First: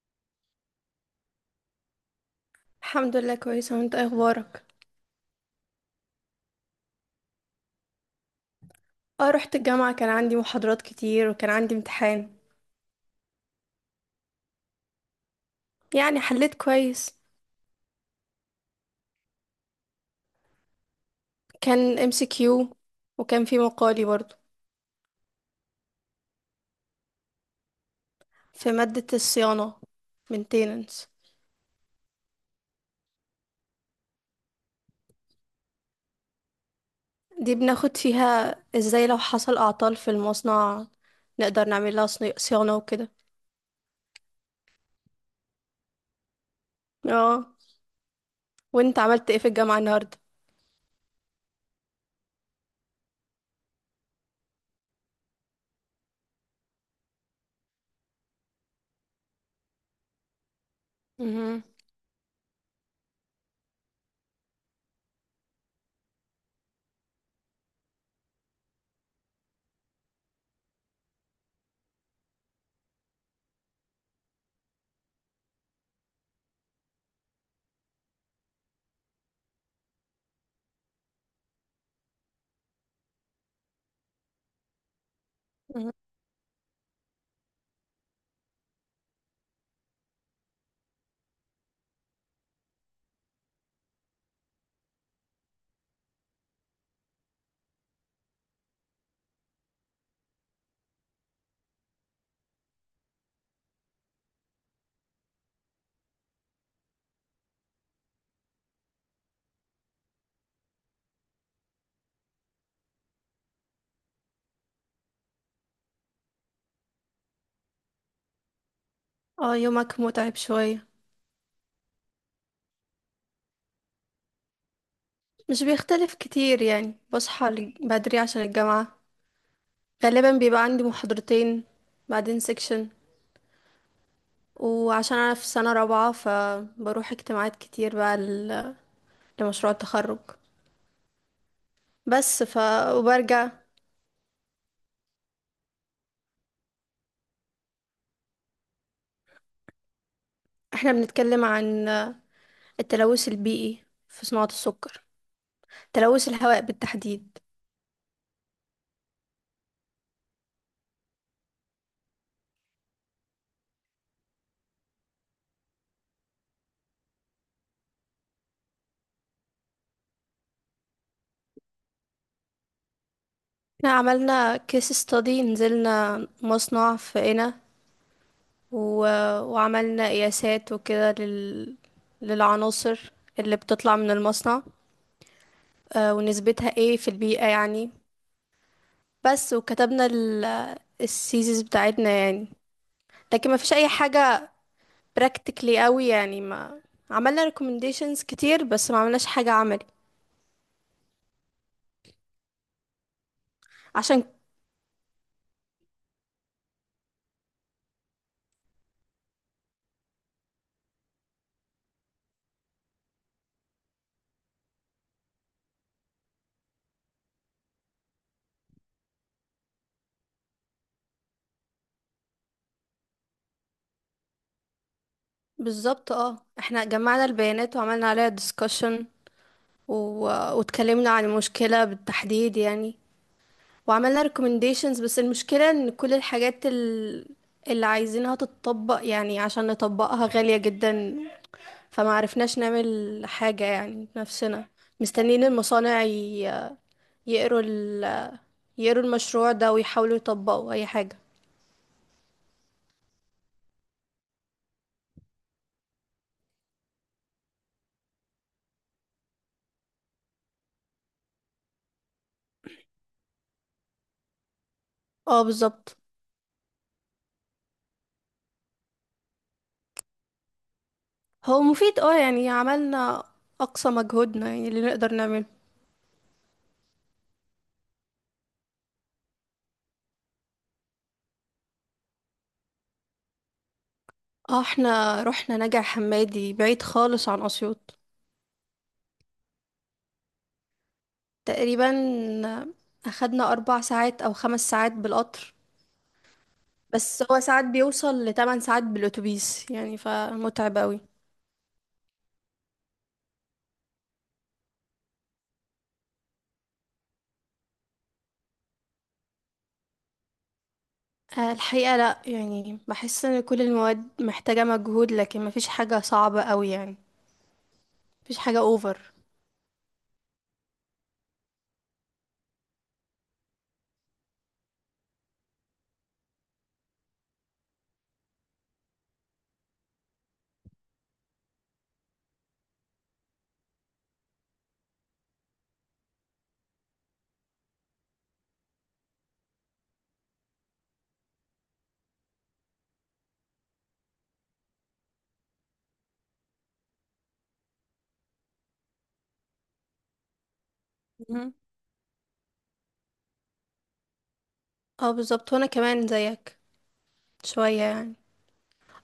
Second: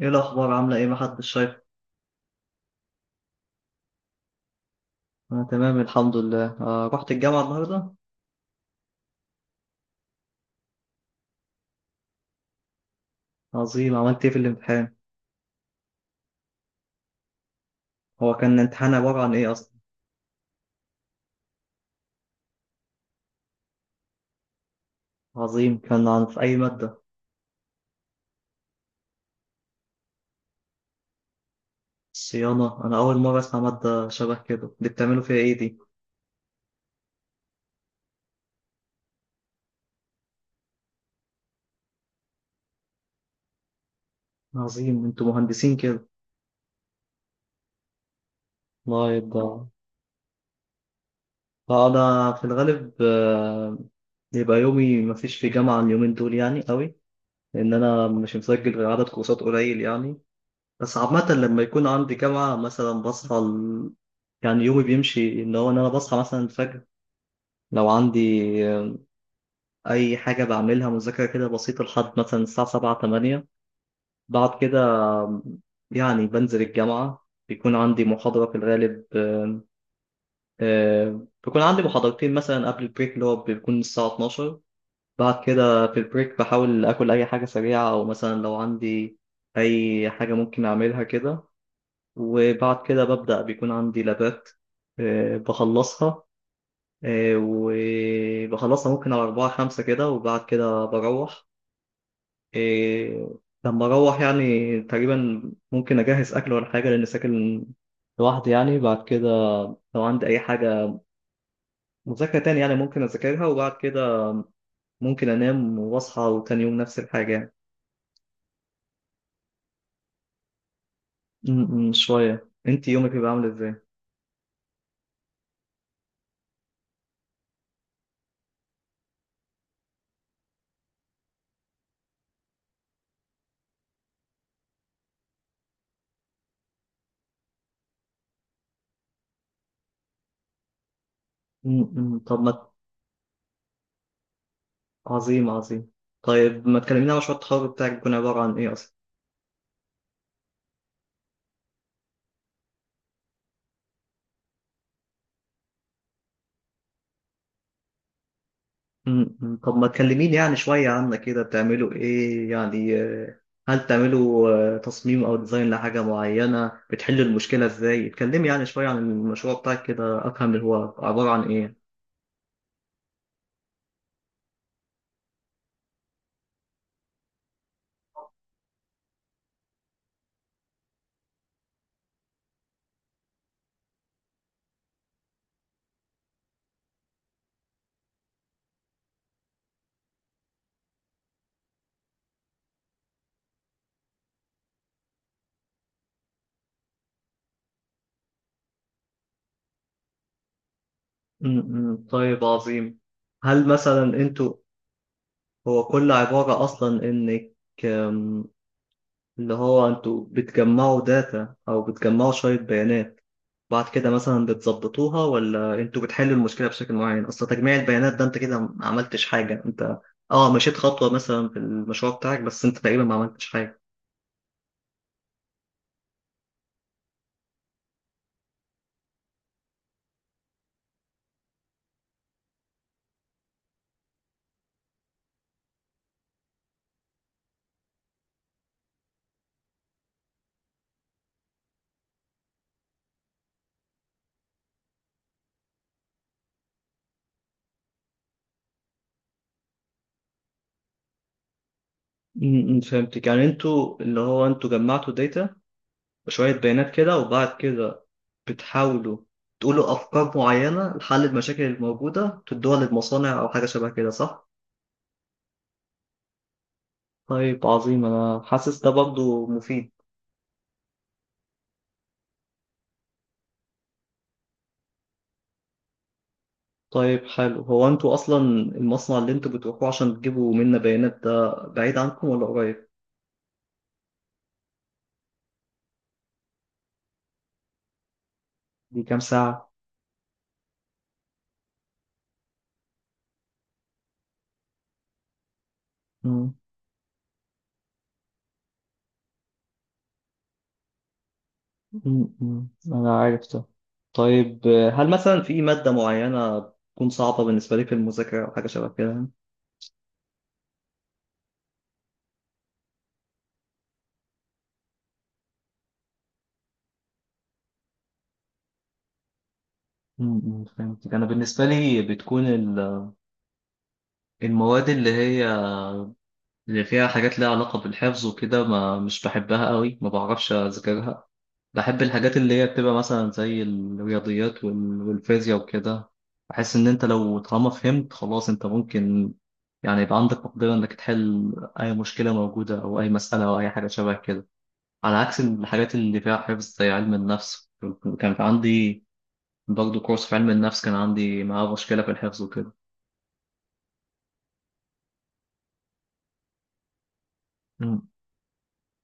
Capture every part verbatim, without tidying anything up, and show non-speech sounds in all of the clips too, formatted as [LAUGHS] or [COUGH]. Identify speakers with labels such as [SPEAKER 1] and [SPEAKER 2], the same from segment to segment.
[SPEAKER 1] ايه الاخبار؟ عامله ايه؟ محدش شايف.
[SPEAKER 2] الحمد لله، كويسة. وانت ايه اخبارك؟
[SPEAKER 1] انا تمام الحمد لله. آه رحت الجامعه النهارده.
[SPEAKER 2] اه، رحت الجامعة، كان عندي محاضرات كتير وكان عندي امتحان.
[SPEAKER 1] عظيم. عملت ايه في الامتحان؟
[SPEAKER 2] يعني حليت كويس.
[SPEAKER 1] هو كان الامتحان عباره عن ايه اصلا؟
[SPEAKER 2] كان ام سي كيو، وكان في مقالي برضو.
[SPEAKER 1] عظيم. كان عن في اي ماده؟
[SPEAKER 2] في مادة الصيانة، maintenance.
[SPEAKER 1] صيانه. انا اول مره اسمع ماده شبه كده دي. بتعملوا فيها ايه دي؟
[SPEAKER 2] دي بناخد فيها ازاي لو حصل اعطال في المصنع نقدر نعمل لها صني- صيانة وكده.
[SPEAKER 1] عظيم. انتوا مهندسين كده.
[SPEAKER 2] اه. وانت
[SPEAKER 1] الله
[SPEAKER 2] عملت ايه في
[SPEAKER 1] يبقى.
[SPEAKER 2] الجامعة النهاردة؟
[SPEAKER 1] انا في الغالب، آه، يبقى يومي، مفيش في جامعه اليومين دول يعني قوي، لان انا مش مسجل غير عدد كورسات قليل يعني. بس عامة
[SPEAKER 2] مهم.
[SPEAKER 1] لما يكون عندي جامعة مثلا بصحى ال... يعني يومي بيمشي ان هو ان انا بصحى مثلا الفجر، لو عندي آه، اي حاجة بعملها مذاكرة كده بسيطة لحد مثلا الساعة سبعة تمانية. بعد كده، آه، يعني بنزل الجامعة، بيكون عندي محاضرة في الغالب. آه، آه، بيكون عندي محاضرتين مثلا قبل البريك اللي هو بيكون الساعة اتناشر. بعد كده
[SPEAKER 2] مهم.
[SPEAKER 1] في البريك بحاول آكل أي حاجة سريعة، أو مثلا لو عندي أي حاجة ممكن أعملها كده. وبعد كده ببدأ، بيكون عندي لابات. آه، بخلصها. آه، وبخلصها ممكن على أربعة خمسة كده، وبعد كده بروح. آه، لما أروح يعني تقريبا، ممكن أجهز أكل ولا حاجة، لأن ساكن لوحدي يعني. بعد كده لو عندي أي حاجة مذاكرة تاني، يعني ممكن أذاكرها، وبعد كده ممكن أنام وأصحى وتاني يوم نفس الحاجة يعني.
[SPEAKER 2] اه، يومك متعب شوية.
[SPEAKER 1] م- م، شوية. أنت يومك بيبقى عامل إزاي؟
[SPEAKER 2] مش بيختلف كتير يعني، بصحى بدري عشان الجامعة، غالبا بيبقى عندي محاضرتين بعدين سيكشن. وعشان انا في سنة رابعة فبروح اجتماعات كتير بقى ل- لمشروع التخرج.
[SPEAKER 1] م- م، طب
[SPEAKER 2] بس ف
[SPEAKER 1] ما.
[SPEAKER 2] وبرجع.
[SPEAKER 1] عظيم، عظيم. طيب ما تكلمينا عن مشروع التخرج بتاعك. بيكون عبارة عن إيه أصلا؟
[SPEAKER 2] احنا بنتكلم عن التلوث البيئي في صناعة السكر، تلوث الهواء بالتحديد.
[SPEAKER 1] م- م. طب ما تكلميني يعني شوية عنك كده. بتعملوا إيه يعني؟ آه، هل بتعملوا آه، تصميم أو ديزاين لحاجة معينة؟ بتحلوا المشكلة إزاي؟ اتكلمي يعني شوية عن المشروع بتاعك كده أفهم اللي هو عبارة عن إيه.
[SPEAKER 2] احنا عملنا كيس ستادي، نزلنا مصنع في قنا، و... وعملنا قياسات وكده لل... للعناصر اللي بتطلع من المصنع، آه، ونسبتها ايه في البيئة يعني. بس، وكتبنا ال السيزيز بتاعتنا يعني. لكن ما فيش اي حاجة practically قوي يعني. ما عملنا recommendations كتير بس ما عملناش حاجة عملي.
[SPEAKER 1] م- م. طيب، عظيم. هل مثلا
[SPEAKER 2] عشان
[SPEAKER 1] أنتوا هو كل عبارة أصلا إنك، آم، اللي هو أنتوا بتجمعوا داتا أو بتجمعوا شوية بيانات، بعد كده مثلا بتظبطوها، ولا انتوا بتحلوا المشكله بشكل معين؟ اصل تجميع البيانات ده انت كده ما عملتش حاجه انت. اه، مشيت خطوه مثلا في المشروع بتاعك، بس انت تقريبا ما عملتش حاجه.
[SPEAKER 2] بالظبط. اه، احنا جمعنا البيانات وعملنا عليها discussion، و... واتكلمنا عن المشكلة بالتحديد يعني. وعملنا recommendations، بس المشكلة ان كل الحاجات ال... اللي عايزينها تتطبق يعني، عشان نطبقها غالية جدا. فما عرفناش نعمل حاجة يعني بنفسنا. مستنيين المصانع ي- يقروا ال... يقروا المشروع ده ويحاولوا يطبقوا أي حاجة.
[SPEAKER 1] امم فهمتك. يعني انتوا اللي هو انتوا جمعتوا داتا وشويه بيانات كده، وبعد كده بتحاولوا تقولوا افكار معينه لحل المشاكل الموجوده، تدوها للمصانع او حاجه شبه كده، صح؟
[SPEAKER 2] اه، بالظبط.
[SPEAKER 1] طيب، عظيم. انا حاسس ده برضه مفيد.
[SPEAKER 2] هو مفيد، اه يعني عملنا أقصى مجهودنا يعني اللي نقدر نعمله.
[SPEAKER 1] طيب، حلو. هو انتوا اصلا المصنع اللي انتوا بتروحوه عشان تجيبوا منا بيانات ده بعيد عنكم ولا قريب؟
[SPEAKER 2] اه، احنا رحنا نجع حمادي، بعيد خالص عن أسيوط.
[SPEAKER 1] دي كام ساعة؟
[SPEAKER 2] تقريبا أخدنا أربع ساعات أو خمس ساعات بالقطر.
[SPEAKER 1] مم.
[SPEAKER 2] بس هو ساعات بيوصل لتمن ساعات بالأتوبيس يعني، فمتعب أوي.
[SPEAKER 1] مم. مم. انا عارف ده. طيب، آه، هل مثلا في مادة معينة تكون صعبة بالنسبة لي في المذاكرة أو حاجة شبه كده؟
[SPEAKER 2] آه، الحقيقة لا يعني، بحس ان كل المواد محتاجة مجهود، لكن مفيش حاجة صعبة قوي يعني. مفيش حاجة اوفر.
[SPEAKER 1] مم. مم. فهمتك. أنا بالنسبة لي بتكون ال- المواد اللي هي اللي فيها حاجات ليها علاقة بالحفظ وكده، ما مش بحبها قوي، ما بعرفش أذاكرها. بحب الحاجات اللي هي بتبقى مثلا زي الرياضيات وال- والفيزياء وكده. بحس ان انت لو طالما فهمت خلاص انت ممكن، يعني يبقى عندك مقدرة انك تحل اي مشكلة موجودة او اي مسألة او اي حاجة شبه كده، على عكس الحاجات اللي فيها حفظ زي علم النفس. كان في عندي برضه كورس في علم النفس، كان عندي
[SPEAKER 2] مهم.
[SPEAKER 1] معاه مشكلة في الحفظ وكده.
[SPEAKER 2] اه، بالظبط. وانا كمان زيك شوية
[SPEAKER 1] مم.
[SPEAKER 2] يعني.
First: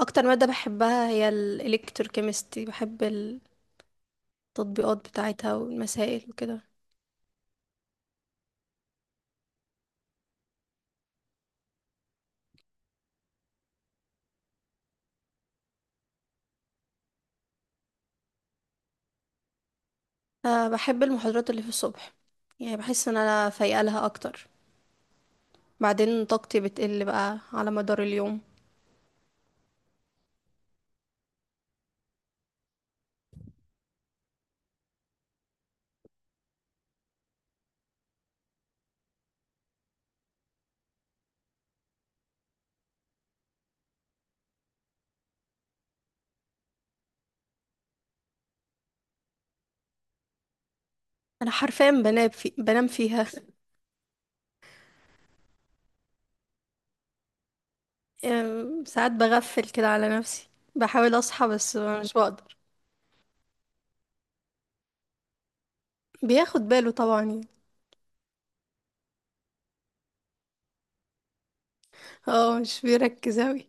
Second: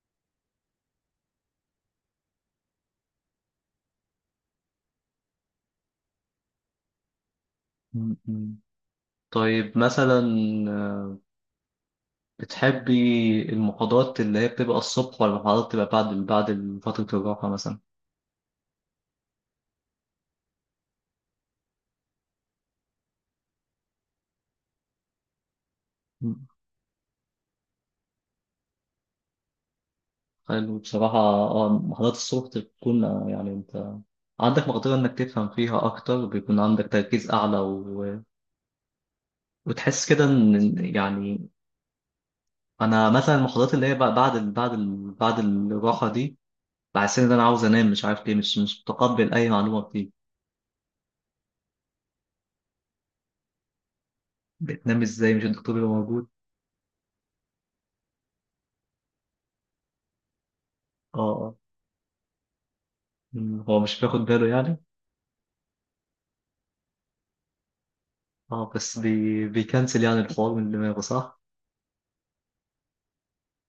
[SPEAKER 2] اكتر مادة بحبها هي الالكتروكيمستري، بحب التطبيقات بتاعتها والمسائل وكده.
[SPEAKER 1] مم. مم. طيب، مثلا بتحبي المحاضرات اللي هي بتبقى الصبح ولا المحاضرات بتبقى بعد بعد فترة الراحة مثلا؟
[SPEAKER 2] أه، بحب المحاضرات اللي في الصبح. يعني بحس ان انا فايقة لها اكتر، بعدين طاقتي بتقل بقى على مدار اليوم.
[SPEAKER 1] حلو، بصراحة. اه، محاضرات الصبح بتكون، آه، يعني انت عندك مقدرة انك تفهم فيها اكتر، بيكون عندك تركيز اعلى، و... وتحس كده ان يعني انا مثلا المحاضرات اللي هي بقى بعد ال... بعد ال... بعد الراحة دي، بحس ان انا عاوز انام، مش عارف ليه، مش مش متقبل اي معلومة بتيجي.
[SPEAKER 2] انا حرفيا بنام في بنام فيها [LAUGHS]
[SPEAKER 1] بتنام ازاي؟ مش الدكتور اللي موجود؟
[SPEAKER 2] أم، ساعات بغفل كده على نفسي، بحاول
[SPEAKER 1] اه.
[SPEAKER 2] اصحى
[SPEAKER 1] آه.
[SPEAKER 2] بس مش بقدر.
[SPEAKER 1] مم، هو مش بياخد باله يعني؟
[SPEAKER 2] بياخد باله طبعا يعني.
[SPEAKER 1] اه، بس بي... بيكنسل يعني الحوار من دماغه، صح؟
[SPEAKER 2] اه، مش بيركز اوي.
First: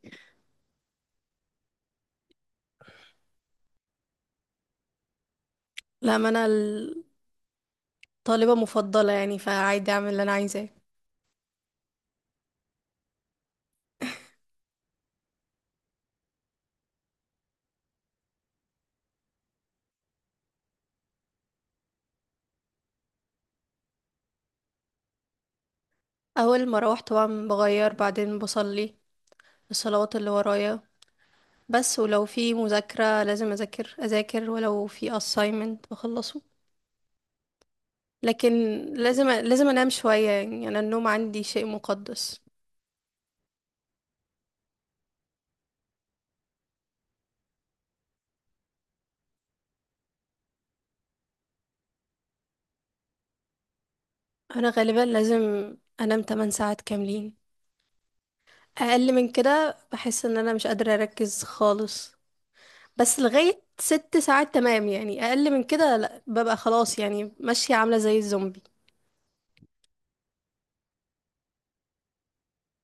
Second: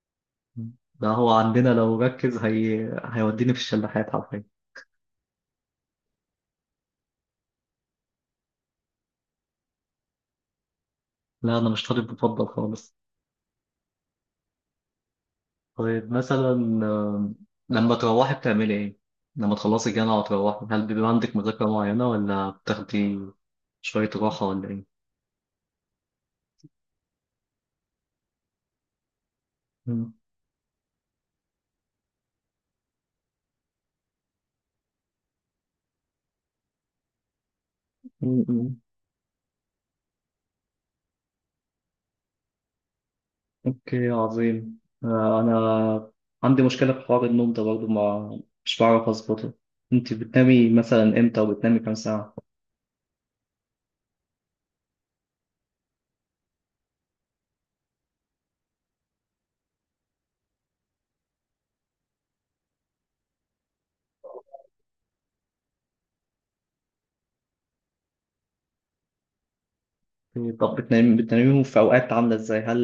[SPEAKER 1] مم. ده هو عندنا لو ركز هي... هيوديني في الشلاحات حرفيا.
[SPEAKER 2] لا، ما انا الطالبة مفضلة يعني، فعادي اعمل اللي انا عايزاه.
[SPEAKER 1] لا، انا مش طالب مفضل خالص. طيب، مثلا آم، لما تروحي بتعملي ايه؟ لما تخلصي الجامعه وتروحي، هل بيبقى عندك مذاكره معينه، ولا بتاخدي شويه راحه، ولا ايه؟
[SPEAKER 2] اول ما اروح طبعا بغير، بعدين بصلي
[SPEAKER 1] مم.
[SPEAKER 2] الصلوات اللي ورايا. بس ولو في مذاكرة لازم اذاكر اذاكر، ولو في assignment بخلصه.
[SPEAKER 1] مم.
[SPEAKER 2] لكن
[SPEAKER 1] مم.
[SPEAKER 2] لازم لازم انام شوية يعني، انا النوم عندي شيء مقدس.
[SPEAKER 1] اوكي، عظيم. آه، انا عندي مشكله في حوار النوم ده برضه، ما مش بعرف اظبطه. انت بتنامي مثلا امتى؟ وبتنامي كام ساعه؟
[SPEAKER 2] انا غالبا لازم انام ثمان ساعات كاملين، اقل من كده بحس ان انا مش قادرة اركز خالص. بس لغاية ست ساعات تمام يعني، اقل من كده لا، ببقى خلاص يعني ماشية عاملة زي الزومبي.
[SPEAKER 1] أوكي، طب بتنامي بتناميهم في اوقات عامله ازاي؟ هل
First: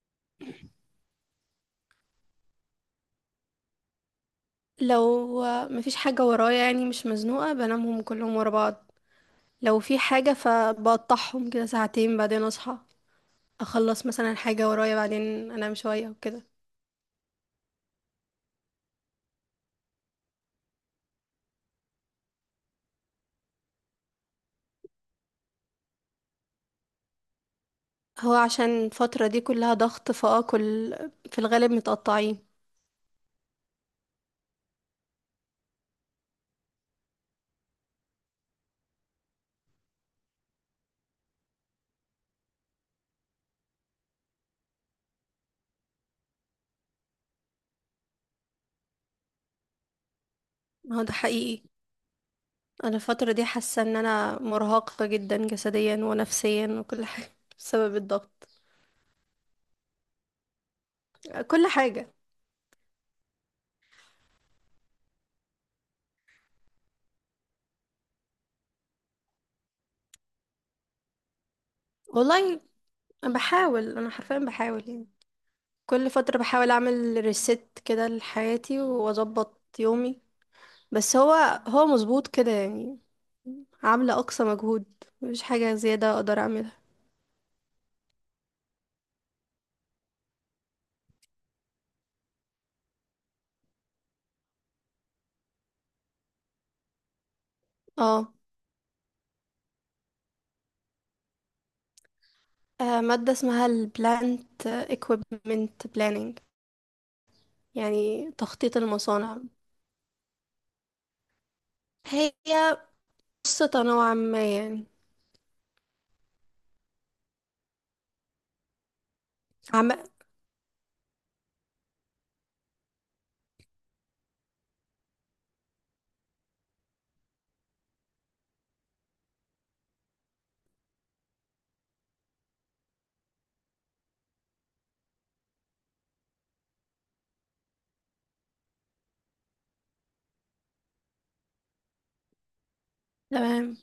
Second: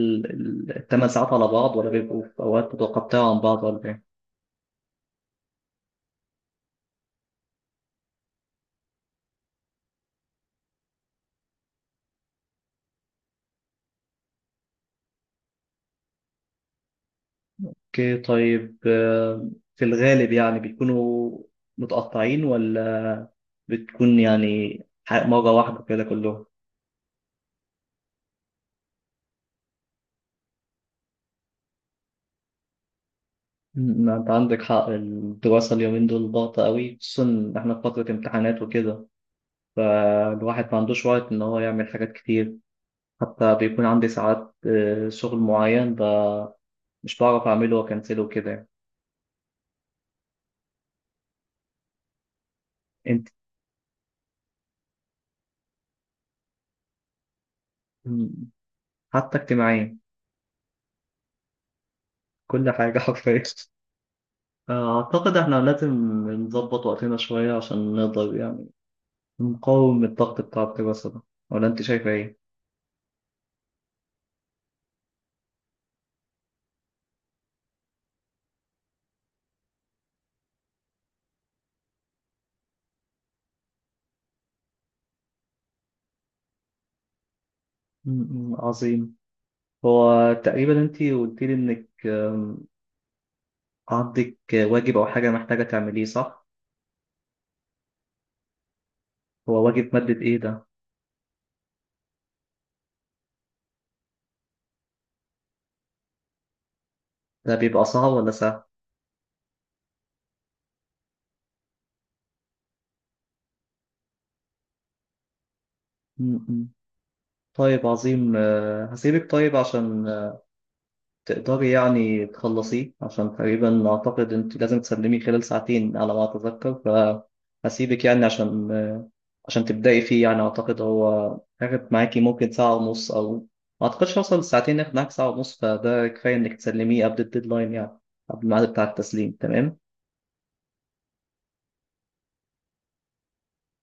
[SPEAKER 1] الثمان ساعات على بعض، ولا بيبقوا في اوقات متقطعه عن بعض، ولا إيه؟
[SPEAKER 2] لو مفيش حاجة ورايا يعني مش مزنوقة، بنامهم كلهم ورا بعض. لو في حاجة فبقطعهم كده ساعتين، بعدين اصحى اخلص مثلا حاجة ورايا، بعدين انام شوية وكده.
[SPEAKER 1] اوكي، طيب. آه، في الغالب يعني بيكونوا متقطعين، ولا بتكون يعني ح- مرة واحدة كده كلهم؟
[SPEAKER 2] هو عشان الفترة دي كلها ضغط، فاه كل في الغالب متقطعين.
[SPEAKER 1] م- انت عندك حق. الدراسة اليومين دول ضغطة قوي، خصوصا إن احنا في فترة امتحانات وكده، فالواحد ما عندوش وقت ان هو يعمل حاجات كتير. حتى بيكون عندي ساعات، آه، شغل معين ب- مش بعرف اعمله، واكنسله وكده يعني.
[SPEAKER 2] هو ده حقيقي، انا
[SPEAKER 1] انت
[SPEAKER 2] الفتره دي حاسه ان انا مرهقه جدا جسديا ونفسيا وكل حاجه [LAUGHS] بسبب الضغط.
[SPEAKER 1] م- حتى اجتماعيا.
[SPEAKER 2] كل حاجه.
[SPEAKER 1] كل حاجة [LAUGHS] حرفيا. آه، اعتقد احنا لازم نظبط وقتنا شوية عشان نقدر يعني مقاوم الضغط بتاع الدراسة ده، ولا أنت شايفة إيه؟
[SPEAKER 2] والله أنا بحاول انا حرفيا بحاول يعني كل فتره بحاول اعمل ريست كده لحياتي واظبط يومي. بس هو هو مظبوط كده يعني. عامله اقصى مجهود، مفيش حاجه زياده اقدر اعملها.
[SPEAKER 1] م- م، عظيم. هو تقريبا أنت قلت لي إنك، آم، عندك واجب أو حاجة محتاجة تعمليه، صح؟
[SPEAKER 2] اه.
[SPEAKER 1] هو واجب مادة إيه ده؟
[SPEAKER 2] آه، ماده اسمها البلانت اكويبمنت بلاننج.
[SPEAKER 1] ده بيبقى صعب
[SPEAKER 2] يعني
[SPEAKER 1] ولا سهل؟
[SPEAKER 2] تخطيط المصانع، هي قصة نوعا ما يعني.
[SPEAKER 1] م- م. طيب، عظيم. آه، هسيبك طيب عشان تقدري يعني تخلصيه، عشان تقريبا أعتقد أنت لازم تسلميه خلال ساعتين، على ما أتذكر. فهسيبك يعني عشان عشان تبدأي فيه يعني، أعتقد هو هياخد معاكي ممكن ساعة ونص، أو ما أعتقدش هيوصل لساعتين، ياخد معاك ساعة ونص، فده كفاية إنك تسلميه قبل الديدلاين يعني قبل الميعاد بتاع التسليم. تمام.
[SPEAKER 2] تمام.